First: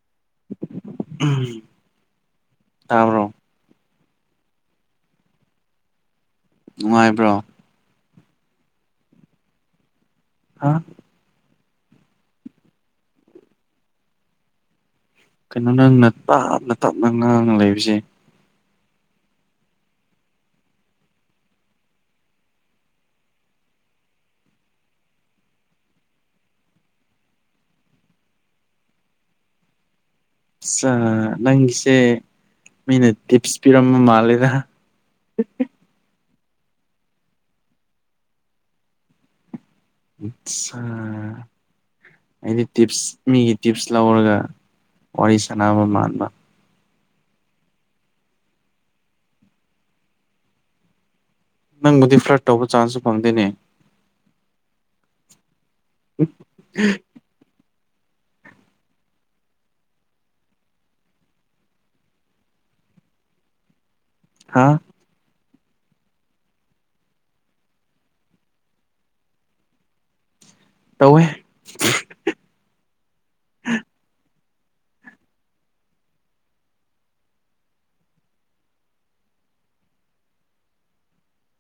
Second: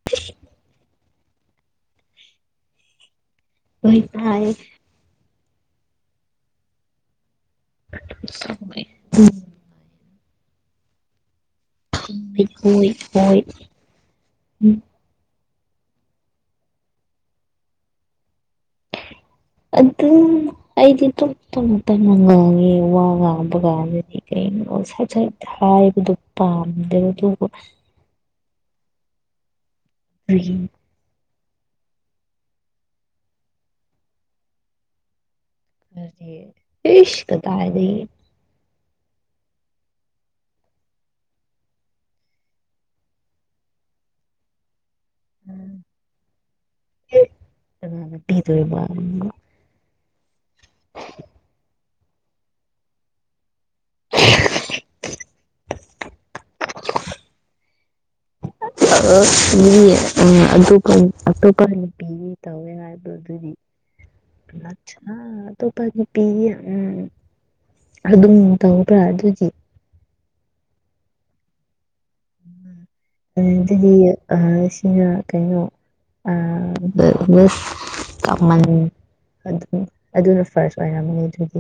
[unintelligible] ꯎꯝ ꯇꯥꯕꯔꯣ [unintelligible] ꯅꯨꯡꯉꯥꯏꯕ꯭ꯔꯣ [unintelligible] ꯍꯥꯥ [unintelligible] ꯀꯩꯅꯣ ꯅꯪꯅ ꯇꯞꯅ ꯇꯞꯅ ꯉꯥꯡꯅ ꯂꯩꯕꯁꯦ ꯑꯗꯨꯝ ꯑꯩꯗꯤ ꯗꯨꯝ ꯇꯞꯅ ꯇꯞꯅ ꯉꯥꯡꯉꯦ ꯋꯥ ꯉꯥꯡꯕꯒꯥꯟꯗꯗꯤ ꯀꯩꯅꯣ ꯁꯠ ꯁꯠ ꯍꯥꯏꯕꯗꯣ ꯄꯥꯝꯗꯦ ꯑꯗꯨꯕꯨ ꯑꯩꯒꯤ ꯆꯥ ꯅꯪꯒꯤꯁꯦ ꯃꯤꯅ ꯇꯤꯞꯁ ꯄꯤꯔꯝꯕ ꯃꯥꯜꯂꯦꯗ ꯅꯠꯇꯦ ꯏꯁ ꯀꯗꯥꯏꯗꯒꯤ ꯏꯠꯁꯥ ꯑꯩꯗꯤ ꯇꯤꯞꯁ ꯃꯤꯒꯤ ꯇꯤꯞꯁ ꯂꯧꯔꯒ ꯋꯥꯔꯤ ꯁꯥꯟꯅꯕ ꯃꯥꯟꯕ ꯑꯦ ꯀꯅꯥꯗ ꯄꯤꯗꯣꯏꯕ ꯑꯝ ꯅꯪꯕꯨꯗꯤ ꯐ꯭ꯂꯠ ꯇꯧꯕ ꯆꯥꯟꯁꯁꯨ ꯐꯪꯗꯦꯅꯦ ꯎꯝ ꯑꯁ ꯃꯤ ꯑꯗꯨꯞꯄ ꯑꯇꯣꯞꯄ ꯅꯨꯄꯤꯒ ꯇꯧ ꯅꯤꯉꯥꯏꯕ ꯑꯗꯨꯗꯤ ꯍꯥ ꯑ ꯑꯇꯣꯞꯄꯒꯤ ꯄꯤꯅꯤ ꯎꯝ ꯑꯗꯨꯝ ꯇꯧꯕ꯭ꯔꯥ ꯑꯗꯨꯒꯤ ꯇꯧꯋꯦ [unintelligible] ꯑꯗꯨꯗꯤ ꯑ ꯁꯤꯅ ꯀꯩꯅꯣ ꯑꯝ ꯑꯗ ꯗꯁ ꯀꯝꯃꯟ ꯑꯗꯨꯝ ꯑꯗꯨꯅ ꯐꯥꯔꯁ ꯑꯣꯏꯔꯝꯕꯅꯤ ꯑꯗꯨꯗꯤ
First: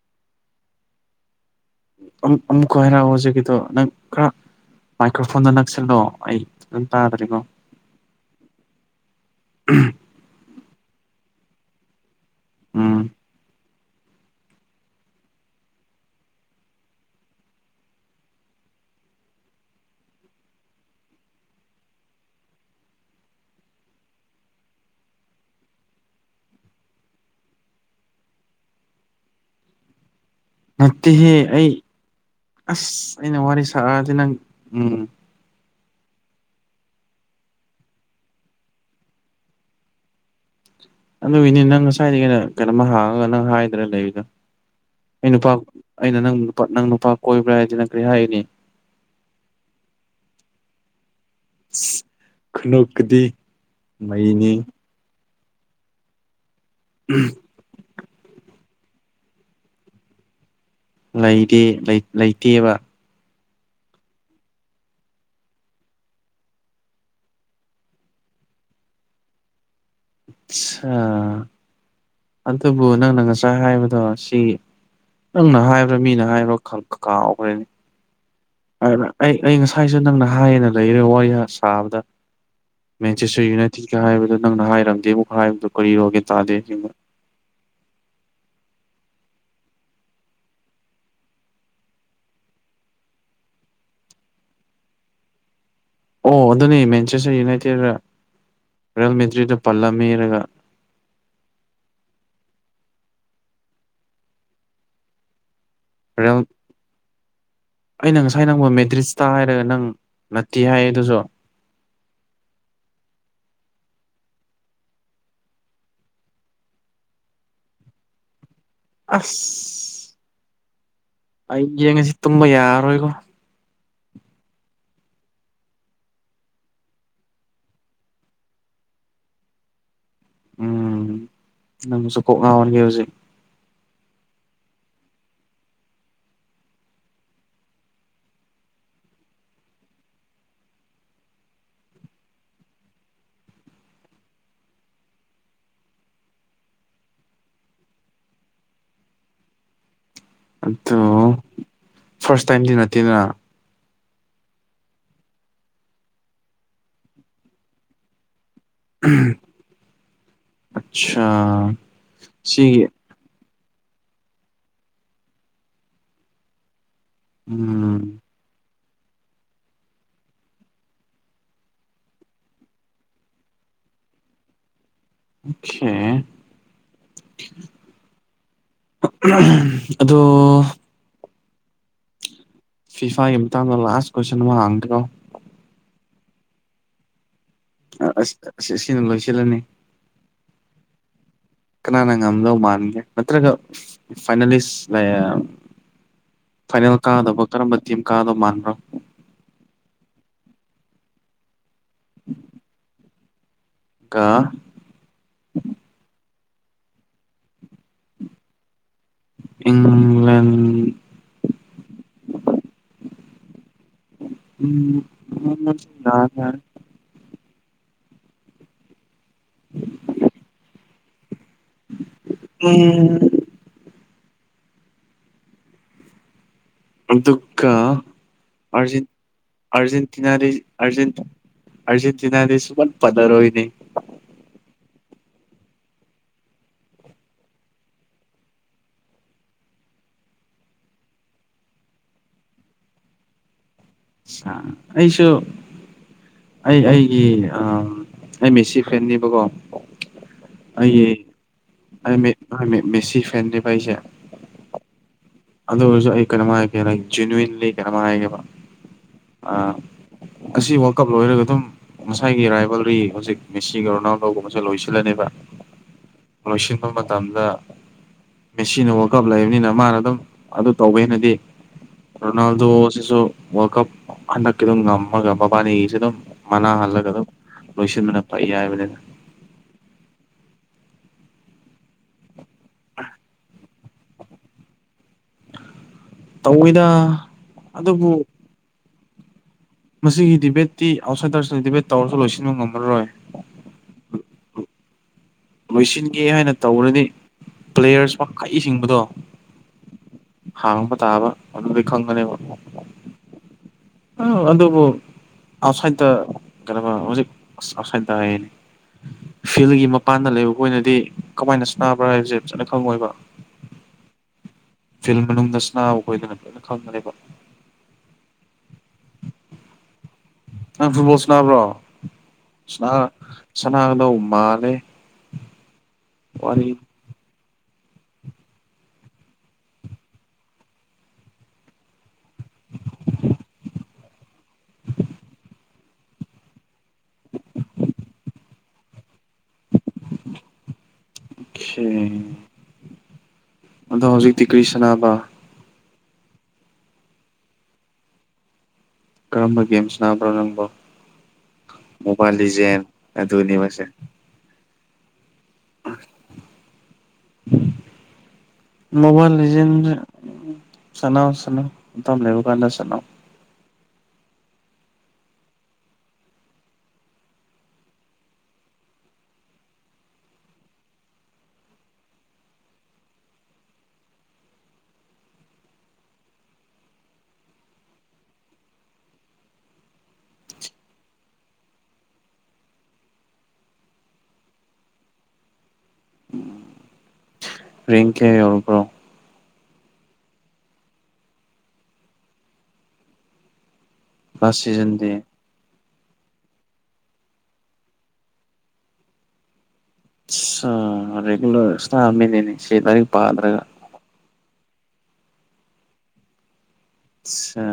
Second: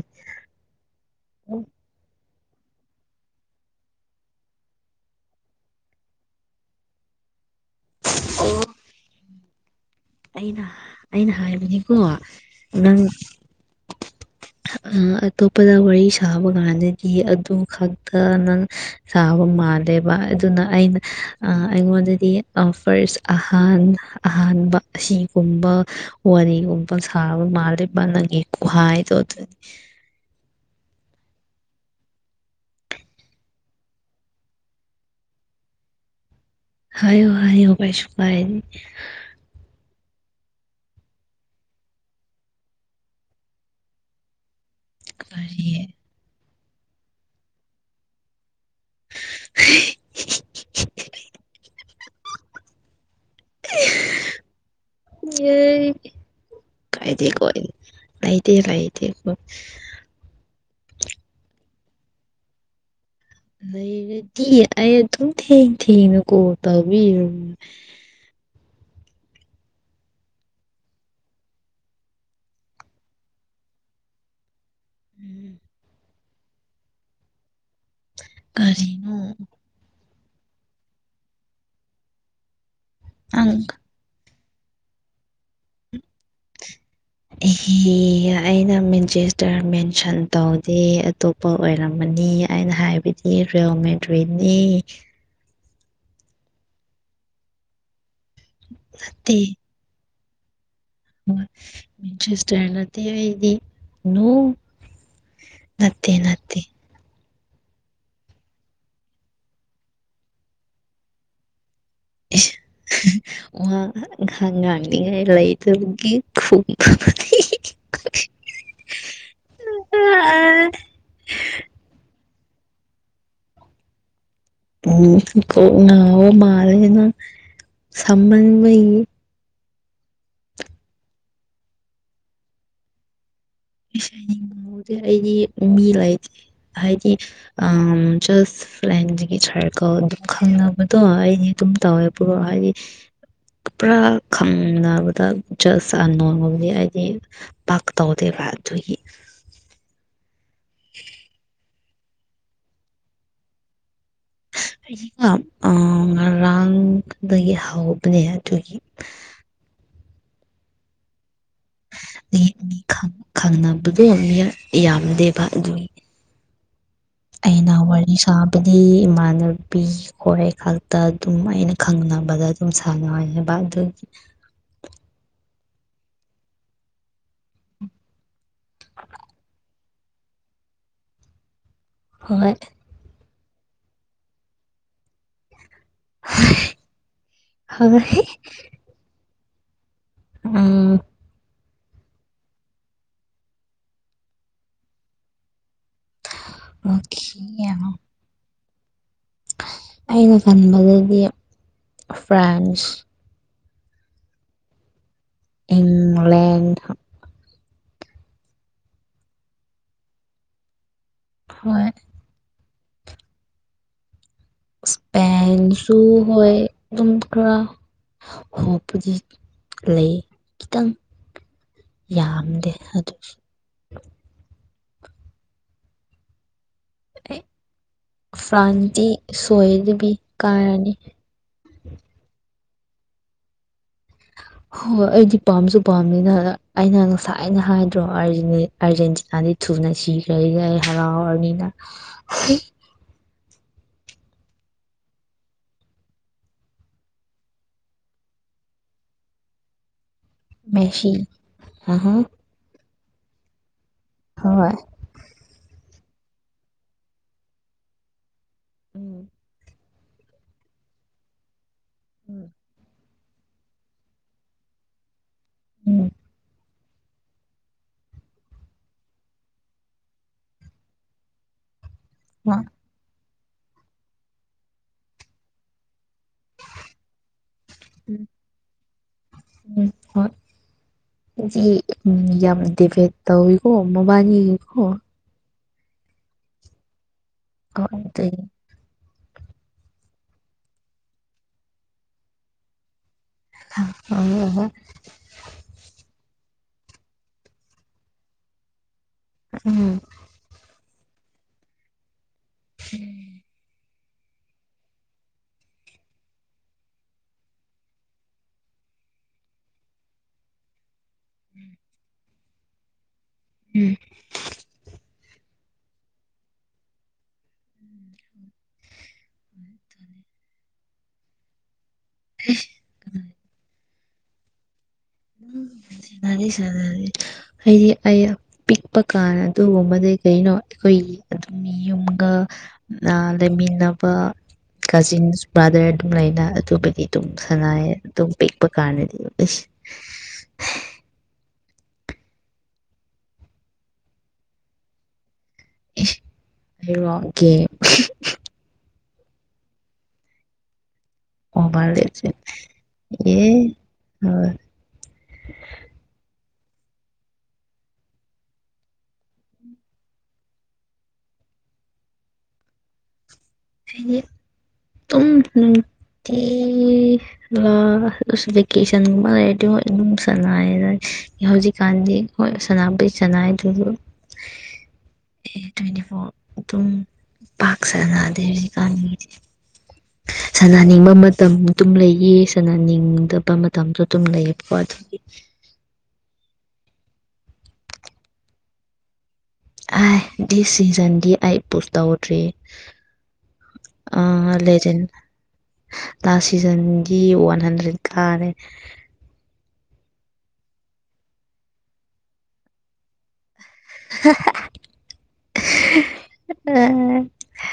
ꯑꯝ ꯑꯃꯨꯛꯀ ꯍꯥꯏꯅ ꯍꯧꯖꯤꯛꯀꯤꯗꯣ ꯅꯪ ꯈꯔ ꯃꯥꯏꯀ꯭ꯔꯐꯣꯟꯗ ꯅꯛꯁꯜꯂꯣ ꯑꯩ ꯐꯑꯟ ꯇꯥꯗ꯭ꯔꯤꯒꯣ ꯑꯣ ꯎꯝ ꯑꯩꯅ ꯑꯩꯅ ꯍꯥꯏꯕꯅꯦꯀꯣ ꯎꯝ ꯅꯪ ꯑꯇꯣꯞꯄꯗ ꯋꯥꯔꯤ ꯁꯥꯕ ꯒꯥꯟꯗꯗꯤ ꯑꯗꯨ ꯈꯛꯇ ꯅꯪ ꯁꯥꯕ ꯃꯥꯜꯂꯦꯕ ꯑꯗꯨꯅ ꯑꯩꯅ ꯑ ꯑꯩꯉꯣꯟꯗꯗꯤ ꯄꯥꯎꯁ ꯐꯥꯔꯁ ꯑꯍꯥꯟ ꯑꯍꯥꯟꯕ ꯑꯁꯤꯒꯨꯝꯕ ꯋꯥꯔꯤꯒꯨꯝꯕ ꯁꯥꯕ ꯃꯥꯜꯂꯤꯕꯅꯪꯒꯤ ꯀꯨꯍꯥꯏꯗꯣ ꯑꯗꯨꯅꯤ ꯅꯠꯇꯦꯍꯦ ꯑꯩ ꯑꯁ ꯑꯩꯅ ꯋꯥꯔꯤ ꯁꯥꯔꯑꯗꯤ ꯅꯪ ꯎꯝ ꯍꯥꯏꯌꯣ ꯍꯥꯏꯌꯣ ꯀꯩꯁꯨꯨ ꯄꯥꯏꯔꯤ ꯑꯗꯨꯒꯤꯅꯤ ꯅꯪ ꯉꯁꯥꯏꯗꯒꯤ ꯑꯩꯅ ꯀꯩꯅꯣꯝꯃ ꯍꯥꯡꯉꯒ ꯅꯪ ꯍꯥꯏꯗꯔ ꯂꯩꯔꯤꯗꯣ ꯑꯩ ꯅꯨꯄꯥ ꯀꯔꯤ ꯑꯩꯅ ꯅꯪ ꯅꯨꯄꯥ ꯅꯪ ꯅꯨꯄꯥ ꯀꯣꯏꯕ꯭ꯔꯥ ꯍꯥꯏꯗꯤ ꯅꯪ ꯀꯔꯤ ꯍꯥꯏꯒꯅꯤ [unintelligible] ꯈꯨꯅꯧꯀꯤꯗꯤ ꯃꯩꯅꯤ ꯌꯦ ꯀꯥꯏꯗꯤ ꯀꯣꯏ ꯉꯗꯤ ꯉꯥꯏꯗꯤ ꯀꯣꯏ ꯂꯩꯇꯦ ꯂꯩꯇꯦꯕ ꯂꯩꯔꯗꯤ ꯑꯩ ꯑꯗꯨꯝ ꯊꯦꯡ ꯊꯦꯡꯅꯀꯣ ꯇꯥꯕꯤꯔ ꯑ ꯑꯗꯨꯕꯨ ꯅꯪꯅ ꯉꯁꯥꯏ ꯍꯥꯏꯕꯗꯣ ꯁꯤ ꯎꯝ ꯅꯪꯅ ꯍꯥꯏꯕ꯭ꯔꯥ ꯃꯤꯅ ꯍꯥꯏꯕ꯭ꯔꯥ ꯀ ꯀꯥꯥꯎꯈ꯭ꯔꯦꯅꯤ ꯑꯗꯨ ꯀꯔꯤꯅꯣ ꯑꯩ ꯑꯩ ꯉꯁꯥꯏꯁꯨ ꯅꯪꯅ ꯍꯥꯏꯌꯦꯅ ꯂꯩꯔꯦ ꯋꯥꯔꯤ ꯁꯥꯕꯗ ꯃꯦꯟꯆꯦꯁꯇꯔ ꯅꯪ ꯌꯨꯅꯥꯏꯇꯤꯒ ꯍꯥꯏꯕꯗꯣ ꯅꯪꯅ ꯍꯥꯏꯔꯝꯗꯦ ꯑꯃꯨꯛ ꯍꯥꯏꯕꯗꯨꯣ ꯀꯔꯤꯔꯣꯒꯦ ꯇꯥꯗꯦ ꯑꯩ ꯑꯩꯌ ꯃꯦꯟꯆꯦꯁꯇꯔ ꯃꯦꯟꯁꯟ ꯇꯧꯗꯦ ꯑꯇꯣꯞ ꯄꯣ ꯑꯣꯏꯔꯝꯃꯅꯤ ꯑꯩꯅ ꯍꯥꯏꯕꯗꯤ ꯔꯤꯜ ꯃꯦꯗ꯭ꯔꯤꯅꯤ ꯑꯣ ꯑꯗꯨꯅꯦ ꯃꯦꯟꯆꯦꯁꯆ ꯌꯦꯡꯅꯥꯏꯊꯦꯔꯗ ꯔꯦꯜ ꯃꯦꯇ꯭ꯔꯤꯗ ꯄꯜꯂꯝꯃꯦꯔꯒ ꯃꯤꯟꯆꯤꯁꯇꯔꯅꯗꯤ ꯑꯩꯒꯤ ꯅꯣ ꯅꯠꯇꯦ ꯔꯤꯌꯦꯜ ꯅꯠꯇꯦ ꯑꯩꯅ ꯉꯁꯥꯏ ꯅꯪꯕꯣ ꯃꯦꯗ꯭ꯔꯤꯁꯇ ꯍꯥꯏꯔꯒ ꯅꯪ ꯅꯠꯇꯦ ꯍꯥꯏꯌꯦ ꯑꯗꯨꯁꯨ ꯑꯁ ꯋꯥ ꯉꯥꯡ ꯉꯥꯡꯅꯤꯡꯉꯥꯏ ꯂꯩꯇꯕꯒꯤ ꯈꯨꯝ [unintelligible] ꯑꯁ ꯑꯩ ꯌꯦꯡꯉꯁꯤ ꯇꯨꯝꯕ ꯌꯥꯔꯔꯣꯏꯒꯣ ꯎꯝ ꯀꯣ ꯉꯥꯎꯕ ꯃꯥꯂꯦ ꯅꯪ ꯁꯃꯟꯃꯩꯏ ꯎꯝ ꯅꯪꯕꯨꯁꯨ ꯀꯣꯛ ꯉꯥꯎꯍꯟꯒꯦ ꯍꯣꯖꯤꯛ ꯅꯤꯡꯕꯍꯗꯗꯤ ꯑꯩꯗꯤ ꯃꯤ ꯂꯩꯇꯦ ꯍꯥꯏꯗꯤ ꯑ ꯖꯁ ꯂꯥꯏꯟꯒꯤ ꯁꯔꯀꯣ ꯑꯗꯨꯝ ꯈꯪꯅꯕꯗꯣ ꯑꯩꯗꯤ ꯑꯗꯨꯝ ꯇꯧꯋꯦ ꯄꯨꯔꯣ ꯍꯥꯏꯗꯤ ꯄꯨꯔꯥ ꯈꯪꯅꯕꯗ ꯖꯁ ꯅꯣꯡꯃꯕꯨꯗꯤ ꯍꯥꯏꯗꯤ ꯄꯥꯥꯛ ꯇꯧꯗ ꯔꯕꯥꯏꯌꯦ ꯑꯗꯨ ꯐꯥꯔꯁ ꯇꯥꯏꯝꯗꯤ ꯅꯠꯇꯦꯗꯅ ꯑꯩꯀ ꯉꯔꯥꯡꯗꯒꯤ ꯍꯧꯕꯅꯦ ꯑꯗꯨꯒꯤ ꯑꯁꯥ ꯃꯤ ꯑꯅꯤ ꯈꯪꯅꯕꯗꯣ ꯌꯥꯝꯗꯦꯕ ꯑꯗꯨꯒꯤ ꯑꯩꯅ ꯎꯝ ꯋꯥꯔꯤ ꯁꯥꯕꯗꯤ ꯏꯃꯥꯟꯅꯕꯤ ꯍꯣꯏ ꯈꯛꯇ ꯑꯗꯨꯝ ꯑꯩꯅ ꯈꯪꯅꯕꯗ ꯑꯗꯨꯝ ꯁꯥꯟꯅꯉꯥꯏꯅꯦꯕ ꯑꯗꯨꯒꯤ ꯑꫭꯈꯦ ꯑꯗꯣ ꯍꯣꯏ ꯐꯤꯐꯥꯒꯤ ꯃꯇꯥꯡꯗ ꯂꯥꯁ ꯀꯣꯏꯁꯟ ꯑꯃ ꯍꯥꯡꯗ꯭ꯔꯣ ꯍ [unintelligible] ꯑ ꯑꯁ ꯁꯤꯅ ꯂꯣꯏꯁꯤꯜꯂꯅꯤ ꯎ [unintelligible] ꯀꯅꯥꯅ ꯉꯝꯗꯧ ꯃꯥꯟꯒꯦ ꯅꯠꯇ꯭ꯔꯒ ꯐꯥꯏꯅꯦꯂꯤꯁ ꯐꯥꯏꯅꯦꯜ ꯑꯣꯀꯦ ꯀꯥꯗꯕ ꯀꯔꯝꯕ ꯇꯤꯝ ꯀꯥꯗꯕ ꯃꯥꯟꯕ꯭ꯔꯣ ꯑꯩꯅ ꯈꯟꯕꯗꯗꯤ ꯐ꯭ꯔꯥꯟꯁ ꯀ ꯏꯪꯂꯦꯟ ꯏꯪꯂꯟ ꯍꯣꯏ ꯎꯝ ꯏꯁꯄꯦꯟꯁꯨꯨ ꯌꯥꯔꯦ ꯍꯣꯏ ꯌꯥꯔꯦ ꯑꯗꯨꯝ ꯈꯔ ꯍꫭꯞꯄꯨꯗꯤ ꯂꯩ ꯈꯤꯇꯪ ꯌꯥꯝꯗꯦ ꯑꯗꯨꯁꯨ ꯑꯩ ꯑꯗꯨꯒꯗ ꯑꯔꯖꯦꯟ ꯐ꯭ꯔꯥꯟꯁꯇꯤ ꯁꯣꯏꯗꯕꯤ ꯑꯔꯖꯦꯟꯇꯤꯅꯥꯗꯤ ꯀꯥꯔꯅꯤ ꯑꯔꯖꯦꯟꯇ ꯑꯔꯖꯦꯟꯇꯤꯅꯥꯗꯤ ꯁꯨꯄꯟ ꯄꯟꯅꯔꫭꯏꯅꯦ [inaudible] ꯍꯣꯏ ꯍꯣꯏ ꯑꯩꯗꯤ ꯄꯥꯝꯁꯨ ꯄꯥꯝꯅꯤꯅ ꯑꯩꯅ ꯉꯁꯥꯏꯅ ꯍꯥꯏꯗ꯭ꯔꯣ ꯑꯥꯔꯖꯦꯟꯇꯤꯅꯥꯗꯤ ꯊꯨꯅ ꯁꯤꯈ꯭ꯔꯦ ꯍꯔꯥꯎꯔꯅꯤ ꯅ ꯑ ꯑꯩꯁꯨ ꯑꯩ ꯑꯩꯒꯤ ꯑꯩ ꯃꯦꯁꯤ ꯐ‌ꯦꯟꯅꯦꯕꯀꯣ ꯃꯦꯁꯤ ꯑꯍ ꯃꯦꯁꯤ ꯐꯦꯟꯅꯦꯕ ꯑꯩꯁꯦ ꯍꯣꯏ ꯑꯗꯨ ꯑꯣꯏꯁꯨ ꯑꯩ ꯀꯩꯅꯣꯃ ꯍꯥꯏꯒꯦ ꯖꯅꯋꯟꯂꯤ ꯀꯩꯅꯣ ꯍꯥꯏꯒꯦꯕ ꯎꯝ ꯑꯥ ꯑꯁꯤ ꯋꯥꯔꯜ ꯀꯞ ꯂꯣꯏꯔꯒ ꯑꯗꯨꯝ ꯉꯁꯥꯏꯒꯤ ꯔꯥꯏꯕꯜꯔꯤ ꯍꯧꯖꯤꯛ ꯃꯤꯁꯤꯒ ꯔꫭꯅꯥꯜꯗꫭꯒꯨꯝꯕꯁꯦ ꯂꯣꯏꯁꯤꯜꯂꯅꯦꯕ ꯎꯝ ꯂꯣꯏꯁꯤꯟꯕ ꯃꯇꯝꯗ ꯃꯦꯁꯤꯅ ꯋꯥꯜꯀꯞ ꯂꯩꯕꯅꯤꯅ ꯃꯥꯅ ꯑꯗꯨꯝ ꯑꯗꯨ ꯇꯧꯕꯦꯅꯗꯤ ꯎꯝ ꯔꯣꯅꯥꯜꯗꯣꯁꯤꯁꯨ ꯋꯥꯜꯀꯞ ꯍꯟꯗꯛꯀꯤꯗꫭ ꯉꯝꯃꯒ ꯃꯕꯥꯟꯅꯤꯒꯤꯁꯦ ꯑꯗꯨꯝ ꯃꯅꯥꯍꯜꯂꯒ ꯑꯗꯨꯝ ꯂꯣꯏꯁꯤꯟꯕꯅ ꯐꯩ ꯍꯥꯏꯕꯅꯤꯗ ꯎꯝ ꯍꫭꯏ ꯌꯥꯝ ꯌꯝ ꯗꯤꯕꯦꯠ ꯇꯧ ꯑꯣ ꯃꯕꯥꯏꯅꯤ ꯀꯣ ꯇꯧꯋꯤꯗ ꯑ ꯑꯗꯨ ꯑꯗꯨꯕꯨ [unintelligible] ꯃꯁꯤꯒꯤ ꯗꯤꯕꯦꯠꯇꯤ ꯑꯥꯎ꯭ꯠꯁꯥꯏꯗꯔꯁꯤꯅ ꯗꯤꯕꯦꯠ ꯇꯧꯔꯁꯨ ꯂꯣꯏꯁꯤꯟꯕ ꯉꯝꯃꯔꯣꯏ ꯍꫭ -ꯍꫭ ‌ꯍꫭꯏ ꯂꯣꯏꯁꯤꯟꯒꯦ ꯍꯥꯏꯅ ꯇꯧꯔꯅꯤ ꯄ꯭ꯂꯦꯌꯔꯁ ꯃꯈꯛꯁꯤꯡꯕꯗꯣ ꯎꯝ ꯍꯥꯡꯕ ꯇꯥꯕ ꯑꯗꯨꯗꯤ ꯈꯪꯒꯅ‌ꯦꯕ ꯎꯝ ꯑ ꯑꯗꯨꯕꯨ ꯑꯥꯎꯠꯁꯥꯏꯠꯇ ꯀꯗꯧꯕ ꯍꯧꯖꯤꯛ ꯑ ꯑꯥꯎꯠꯁꯥꯏꯠꯇ ꯍꯥꯏ ꯐꯤꯜꯒꯤ ꯃꯄꯥꯟꯗ ꯂꯩꯕ ꯑꯣꯏꯅꯗꯤ ꯀꯃꯥꯏꯅ ꯁꯅꯥꯕ꯭ꯔꯥ ꯍꯥꯏꯕꯁꯦ ꯐꯖꯅ ꯈꯪꯉꯣꯏꯕ ꯐꯤꯜ ꯃꯅꯨꯡꯗ ꯁꯅꯥꯎ ꯈꯣꯏꯗꯅ ꯂꯣꯏꯅ ꯈꯪꯒꯅꯦꯕ [inaudible] ꯅꯪ ꯐꯨꯠꯕꯣꯜ ꯁꯅꯥꯕ꯭ꯔꯣ ꯁꯅꯥꯒꯗꯧ ꯃꯥꯜꯂꯦ ꯁꯥꯅꯗ‌ꯦ ꯋꯥꯔꯤꯁꯦ ꯁꯥꯅꯗ‌ꯦ ꯍꯥꯏꯗ ꯑꯩ ꯄꯤꯛꯄ ꯀꯥꯟ ꯑꯗꯨꯒꯨꯝꯕꯗꯤ ꯀꯩꯅꯣ ꯑꯩꯈꯣꯏꯒꯤ ꯑꯗꯨꯝ ꯌꯨꯝꯒ ꯑ ꯂꯩꯃꯤꯟꯅꯕ ꯀꯖꯤꯟꯕꯔꯗꯔ ꯑꯗꯨ ꯂꯩꯅ ꯑꯗꯨꯕꯨꯗꯤ ꯑꯗꯨꯝ ꯁꯅꯥ ꯑꯗꯨꯝ ꯄꯤꯛꯄ ꯀꯥꯟꯅꯗꯤ ꯑꯁ ꯈ‌ꯦ ꯑꯗꯣ ꯍꯧꯖꯤꯛꯇꯤ ꯀ꯭ꯔꯤ ꯁꯥꯟꯅꯕ ꯑꯩꯔꫭ ꯖ‌ꯦ ꯀꯔꯝꯕ ꯒꯦꯝ ꯁꯅꯥꯕ꯭ꯔꯣ ꯅꯪꯕꯣ ꯑꯣꯕꯥꯁ ꯂꯤꯖ ꯃꯣꯕꯥꯏꯜ ꯂꯤꯖꯦꯟ ꯑꯦ ꯑꯗꯨꯅꯤ ꯍ ꯑ [inaudible] ꯃꯣꯕꯥꯏꯜ ꯂꯤꯖꯦꯟ ꯁꯠꯅꯧ ꯁꯟꯅꯧ ꯃꯇꯝ ꯂꯩꯕ ꯀꯥꯟꯗ ꯁꯠꯅꯧ ꯍꯥꯏꯗꯤ ꯇꯨꯝ ꯅꯨꯡꯇꯤ ꯚꯦꯀꯦꯁꯟꯒꯨꯝꯕ ꯂꯩꯗꯤ ꯑꯗꯨꯝ ꯁꯂ ꯍꯧꯖꯤꯛꯀꯥꯟꯗꯤ ꯍꯣꯏ ꯁꯅꯥꯄꯍꯤ ꯆꯅꯥꯏꯗꯨꯁꯨ ꯑꯦ ꯇ꯭ꯋꯦꯟꯇꯤ ꯐꯣꯔ ꯑꯗꯨꯝ ꯄꯥꯛ ꯁꯅ ꯀ [unintelligible] ꯁꯥꯟꯅꯅꯤꯡꯕ ꯃꯇꯝ ꯑꯗꯨꯝ ꯂꯩꯌꯦ ꯁꯥꯟꯅꯅꯤꯡꯗꯕ ꯃꯇꯝꯗꯣ ꯑꯗꯨꯝ ꯂꯩꯌꯦꯕꯀꯣ ꯑꯗꯨꯒꯤ ꯔ‌ꯦꯡ ꯀꯌꯥ ꯌꯧꯔꯕ꯭ꯔꯣ ꯑ ꯗꯤ ꯁꯤꯖꯟꯗꯤ ꯑꯩ ꯄꯨꯁ ꯇꯧꯗ꯭ꯔꯤ ꯑ ꯂꯥꯁ ꯂꯦꯖ‌ꯦꯟ ꯁꯤꯖꯟꯗꯤ ꯂ‌ꯦꯖ‌ꯦꯟꯒꯤ ꯋꯥꯟ ꯍꯟꯗ꯭ꯔꯦꯠ ꯀꯥꯔꯦ ꯁꯥ ꯔꯤꯒꯨꯂꯔ [unintelligible] ꯁꯤ ꯂꯥꯏꯔꯤꯛ ꯄꯥꯗ꯭ꯔꯒ ꯍꯥ ꯍꯥ ꯑ ꯑꯆꯥ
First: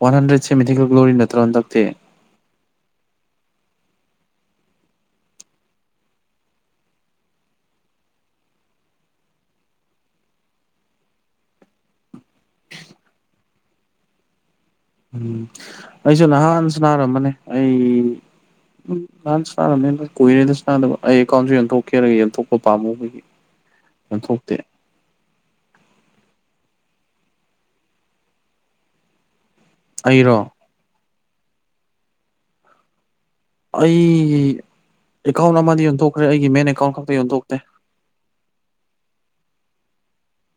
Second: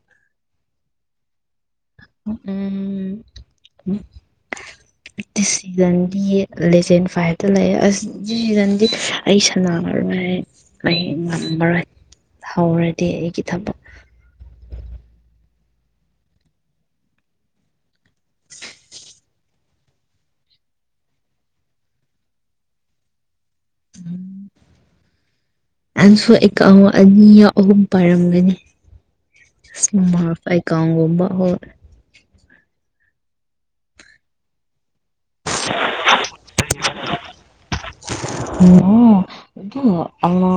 ꯋꯥꯟ ꯍꯟꯗ꯭ꯔꯦꯠꯁꯦ ꯃꯤꯊꯤꯀꯜ ꯒ꯭ꯂꯣꯔꯤ ꯅꯠꯇ꯭ꯔꯣ ꯍꯟꯗꯛꯇꯤ ꯎꯝ ꯑꯁ ꯁꯤꯖꯟꯗꯤ ꯂꯦꯖꯦꯟ ꯐꯥꯏꯚꯇ ꯂꯩ ꯑꯁ ꯗꯤꯁꯤꯖꯟꯗꯤ ꯑꯩ ꯁꯅꯥꯔꯣꯏ ꯑꯩ ꯑꯩ ꯉꯝꯃꯔꯣꯏ ꯍꯧꯔꯗꯤ ꯑꯩꯒꯤ ꯊꯕꯛ ꯎꯝ ꯑꯩꯁꯨ ꯅꯍꯥꯟ ꯁꯅꯥꯔꯝꯕꯅꯦ ꯑꯩ ꯅꯍꯥꯟ ꯁꯥꯟꯅꯕꯅꯦꯅ ꯀꯨꯏꯔꯦꯗ ꯁꯥꯟꯗꯕ ꯑꯩ ꯑꯦꯀꯥꯎꯟꯁꯨ ꯌꯟꯊꯣꯛꯀꯦꯔꯒ ꯌꯦꯟꯊꯣꯛꯄ ꯄꯥꯝꯃꯨꯕꯒꯤ ꯌꫭꯟꯊꯣꯛꯇꯦ ꯅꯪꯁꯨ ꯑ‌ꯦꯀꯥꯎꯟ ꯑꯅꯤ ꯑꯍꯨꯝ ꯄꯥꯏꯔꯝꯒꯅꯤ ꯑꯩꯔꯣ ꯀꯥꯎꯒꯨꯝꯕ ꯍꫭꯏ ꯑꯩꯒꯤ ꯑꯦꯀꯥꯎꯟ ꯑꯃꯗꯤ ꯌꯣꯟꯊꯣꯛꯈ꯭ꯔꯦ ꯑꯩꯒꯤ ꯃꯦꯟ ꯑꯦꯀꯥꯎꯟ ꯈꯛꯇ ꯌꯣꯟꯊꯣꯛꯇꯦ ꯑ ꯑ ꯑꯅ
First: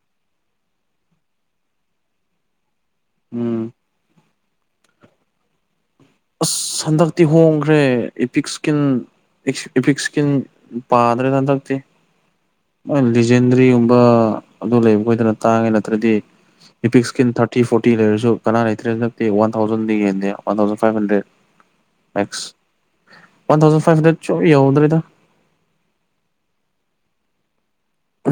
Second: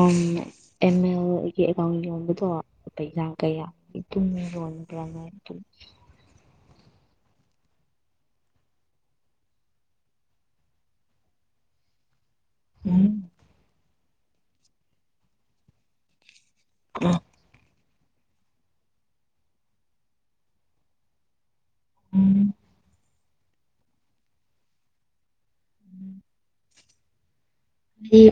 ꯑꯦꯝ ꯑꯦꯜꯒꯤ ꯑꯦꯀꯥꯎꯟ ꯌꯣꯟꯕꯗꯣ ꯄꯩꯁꯥ ꯎꯝ ꯀꯌꯥ ꯇꯨꯝꯃꯤ ꯂꯣꯟꯗ꯭ꯔꯅ ꯑꯗꯨ ꯑꯁ ꯍꯟꯗꯛꯇꯤ ꯍꯣꯡꯈ꯭ꯔꯦ ꯏꯄꯤꯛ ꯏꯁꯀꯤꯟ ꯏꯐꯤꯛ ꯏꯁꯀꯤꯟ ꯄꯥꯗ꯭ꯔꯦꯗ ꯍꯟꯗꯛꯇꯤ ꯂꯤꯖꯦꯟꯗ꯭ꯔꯤꯒꯨꯝꯕ ꯑꯗꯨ ꯂꯩꯕ ꯈꯣꯏꯗꯅ ꯇꯥꯡꯉꯦ ꯅꯠꯇ꯭ꯔꯗꯤꯄꯤꯛꯁꯀꯤ ꯊꯥꯔ ꯊ꯭ꯔꯤ ꯐꯣꯔꯇꯤ ꯂꯩꯔꯁꯨ ꯀꯅꯥ ꯂꯩꯇ꯭ꯔꯦ ꯍꯟꯗꯛꯇꯤ ꯋꯥꯟ ꯊꯥꯎꯖꯟꯗꯤ ꯌꯦꯡꯗꯦ one thousand five hundred next ꯎꯝ ꯋꯥꯟ ꯊꯥꯎꯖꯟ ꯐꯥꯏꯚ ꯍꯟꯗꯔ‌ꯦꯠ ꯁꯨꯠ ꯌꯧ ꯌꯧꯗ꯭ꯔ‌ꯦꯗ ꯑꯩ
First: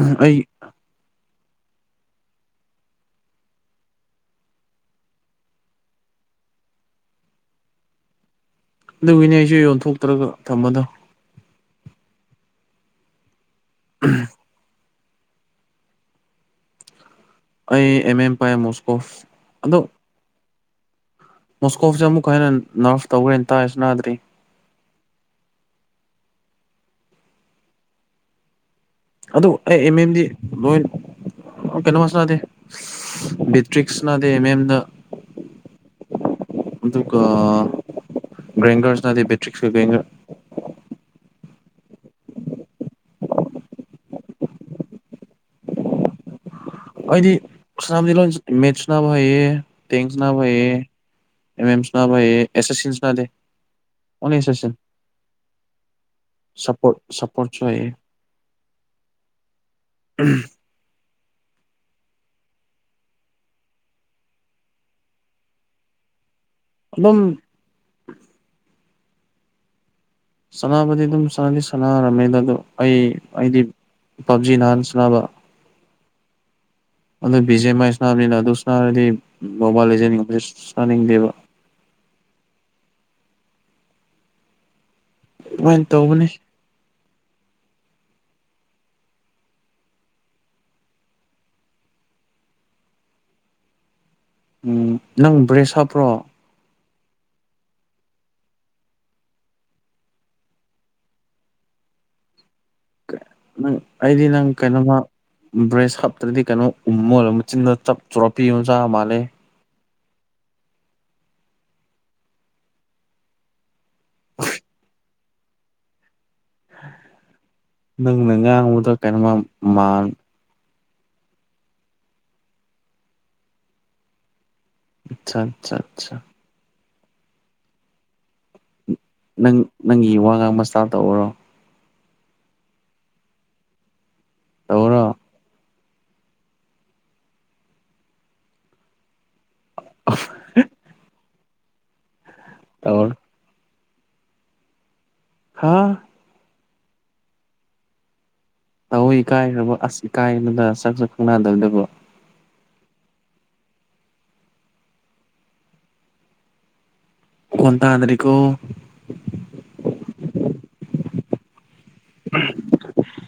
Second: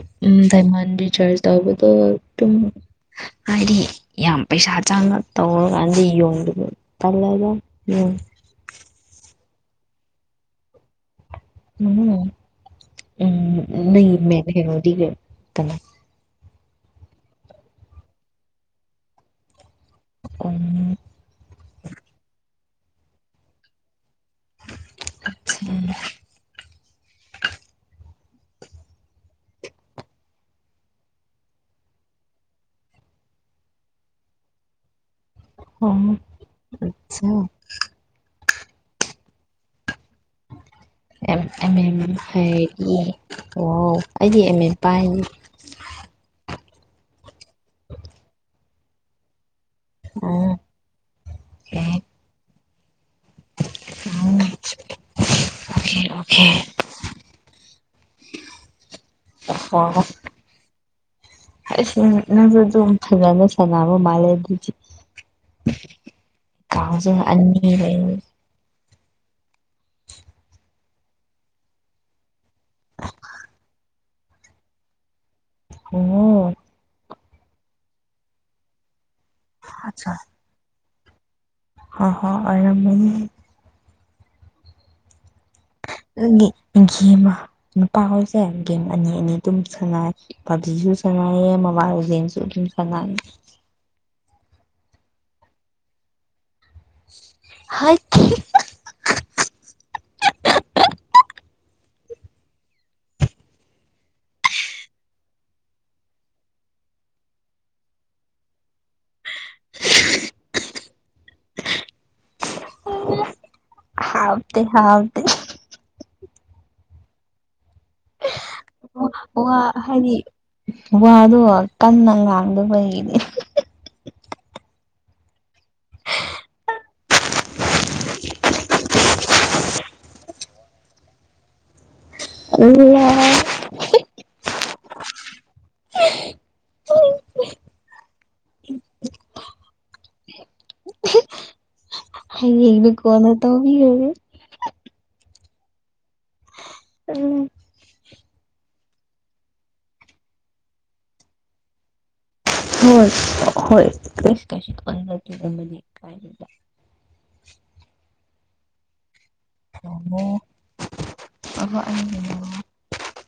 ꯗꯥꯏꯃꯟ ꯔꯤꯆꯥꯔꯖ ꯇꯧꯕꯗꯣ ꯑꯗꯨꯝ ꯍꯥꯏꯗꯤ ꯌꯥꯝ ꯄꯩꯁꯥ ꯆꯥꯡꯅ ꯇꯧꯔꯒꯥꯟꯗ ꯌꯣꯟ ꯇꯜꯂ‌ꯦꯗ ꯎꯝ ꯑꯗꯨꯒꯤꯅꯦ ꯑꯩꯁꯨ ꯌꯣꯟꯊꯣꯛꯇ꯭ꯔꯒ ꯊꯝꯕꯗ‌ꯣ ꯎꯝ ꯎꯝ ꯅꯪꯒꯤ ꯃꯦ ꯀꯩꯅ‌ꯣꯗꯤ ꯀꯅꯥ ꯑꯩ ꯑꯦꯝ ꯑꯦꯝ ꯄꯥꯏ ꯃꯣꯁꯀꯣꯚ ꯑꯗꯣ [unintelligible] ꯃꯣꯁꯀꯣꯞꯁꯦ ꯑꯃꯨꯛꯀ ꯍꯟꯅ ꯅꯔꯐ ꯇꯧꯈ꯭ꯔꯦꯅ ꯇꯥꯏ ꯁꯅꯥꯗ꯭ꯔꯤ [unintelligible] ꯑꯗꯨ ꯑꯩ ꯑꯦꯝ ꯑꯦꯝꯗꯤ ꯂꯣꯏ ꯀꯩꯅꯣ ꯁꯅꯗꯦ ꯕꯦꯇ꯭ꯔꯤꯛꯁꯅꯥꯗ ꯑꯦꯝ‌ ꯑ‌ꯦꯝ ꯗ ꯑꯣ ꯑꯗꯨꯒ ꯑꯠꯆꯥ ꯒꯔ‌ꯦ꯭ꯡꯒꯔ ꯁꯅꯗ‌ꯦ ꯕꯦꯇ꯭ꯔꯤꯛꯁꯀ ꯒꯔꯦ꯭ꯡꯒꯔ ꯑ ꯑꯦꯝ ꯑꯦꯝ ꯍꯩꯔꯤ ꯋꯥꯎ ꯑꯩꯗꯤ ꯑꯦ ꯃꯤꯠ ꯄꯥꯏꯅꯤ ꯑꯩꯗꯤ ꯁꯅꯥꯟꯗꯤ ꯂꯣꯏꯟ ꯃꯦꯠꯁ ꯁꯟꯕ ꯍꯩꯌꯦ ꯇꯦꯡ ꯁꯥꯅꯕꯥ ꯑꯥ ꯍꯩꯌ‌ꯦ ꯑꯦꯝ ꯑꯦꯝꯁ ꯑꯣꯀꯦ ꯁꯅꯕ ꯍꯩꯌ‌ꯦ ꯑ‌ꯦꯁꯥꯁꯤꯟꯁ ꯄꯥꯏꯗ‌ꯦ ꯑ‌ꯣꯟꯂꯤ ꯎꯝ ꯑ‌ꯦꯁꯥꯁꯤꯟꯁ ꯑꯣꯀꯦ ꯑꯣꯀꯦ ꯁꯄꯣꯠꯇ ꯁꯄ‌ꯣꯔꯠꯁꯨ ꯍꯩꯌ‌ꯦ [unintelligible] [inaudible] ꯑꯁ ꯅꯪꯁꯨ ꯑꯗꯨꯝ ꯐꯖꯅ ꯁꯥꯟꯅꯕ ꯃꯥꯜꯂꯦ ꯑꯗꯨꯗꯤ ꯀꯥꯎꯖ ꯑꯗꯨꯝ ꯑꯅꯤ ꯂꯩ ꯁꯥꯟꯅꯕꯗꯤ ꯑꯗꯨꯝ ꯁꯥꯟꯅꯗꯤ ꯁꯥꯟꯅꯔꯝꯃꯦꯗ ꯑꯗꯣ ꯑꯩ ꯑꯩꯗꯤ ꯄꯞꯖꯤ ꯅꯥꯍꯥꯟ ꯁꯥꯟꯅꯕ ꯑꯣ ꯑꯗꯨ ꯕꯤ ꯖꯦꯝ ꯃꯥꯏ ꯁꯅꯥꯅꯕꯅꯤꯅ ꯑꯗꯨ ꯁꯥꯟꯔꯗꯤ ꯃꯣꯕꯥꯏꯜ ꯂꯤꯖ‌ꯦꯟ ꯒꯨꯝꯕꯁꯤ ꯁꯟꯅꯥꯅꯤꯡꯗ‌ꯦꯕ ꯍ ꯍ‌ꯣ ꯑ‌ꯣꯏꯔꯝꯃꯥꯅꯤ ꯍ‌ꯣꯏꯅ‌ꯦ ꯑꯗꯨꯗꯒꯤ ꯒꯦꯝꯃ ꯅꯨꯄꯥꯍ‌ꯣꯏꯁꯦ ꯒꯦꯝ ꯑꯅꯤ ꯑꯅꯤ ꯑꯗꯨꯝ ꯁꯥꯟꯅꯩ ꯄꯥꯕꯖꯤꯁꯨ ꯁꯥꯅꯩꯌꯦ ꯃ‌ꯣꯕꯥꯜꯂ‌ꯦꯖꯦꯟꯁꯨ ꯑꯗꯨꯝ ꯁꯅꯩ ꯎꯝ ꯅꯪ ꯕ꯭ꯔꯦꯁ ꯍꯥꯞꯄ꯭ꯔꯣ ꯍꯥꯏꯈꯤ ꯀꯩ ꯅꯪ ꯑꯩꯗꯤ ꯅꯪ ꯀꯩꯅꯣꯃ ꯕ꯭ꯔꯦꯁ ꯍꯥꯞꯇ꯭ꯔꯗꯤ ꯀꯩꯅꯣ ꯎꯝꯃꯣꯏꯔꯣ ꯃꯆꯤꯟꯗ ꯆꯞ ꯆꯣꯔꯞꯄꯤ ꯌꯣꯆꯥꯥ ꯃꯥꯜꯂꯦ ꯍꯥꯥꯞꯇꯦ ꯍꯥꯞ ꯅꯪ ꯉꯥꯡꯕꯗꯣ ꯀꯩꯅꯣꯃ ꯋꯥ ꯃꯥꯟ ꯍꯥꯏꯗꯤ ꯋꯥꯗꯣ ꯀꯟꯅ ꯉꯥꯡꯗꯕꯕꯩꯅꯤ ꯑꯆꯥ ꯑꯆꯥ ꯑꯆꯥ ꯅꯪ ꯅꯪꯒꯤ ꯋꯥ ꯉꯥꯡꯕ ꯁꯇꯥꯏꯜ ꯇꯧꯔꯔꯣ [unintelligible] ꯇꯧꯔ‌ꯣ [unintelligible] [unintelligible] ꯍꯌꯦꯡꯅ ꯇꯧꯔꯣ ꯀ‌ꯣꯜꯅ ꯇꯧꯕꯤ ꯂ‌ꯣꯏꯔ‌ꯦ ꯍꯥꯥ ꯎꯝ ꯇꯧꯏ ꯏꯀꯥꯏꯈ꯭ꯔꯕ ꯑꯁ ꯏꯀꯥꯏꯗ ꯁꯥꯛꯁꯨ ꯈꯪꯅꯗꯕꯗꯕ ꯍꯣꯏ ꯍꯣꯏ ꯀꯩꯁꯨ [unintelligible] ꯈ‌ꯣꯟ ꯇꯥꯗ꯭ꯔ‌ꯦꯀꯣ [unintelligible]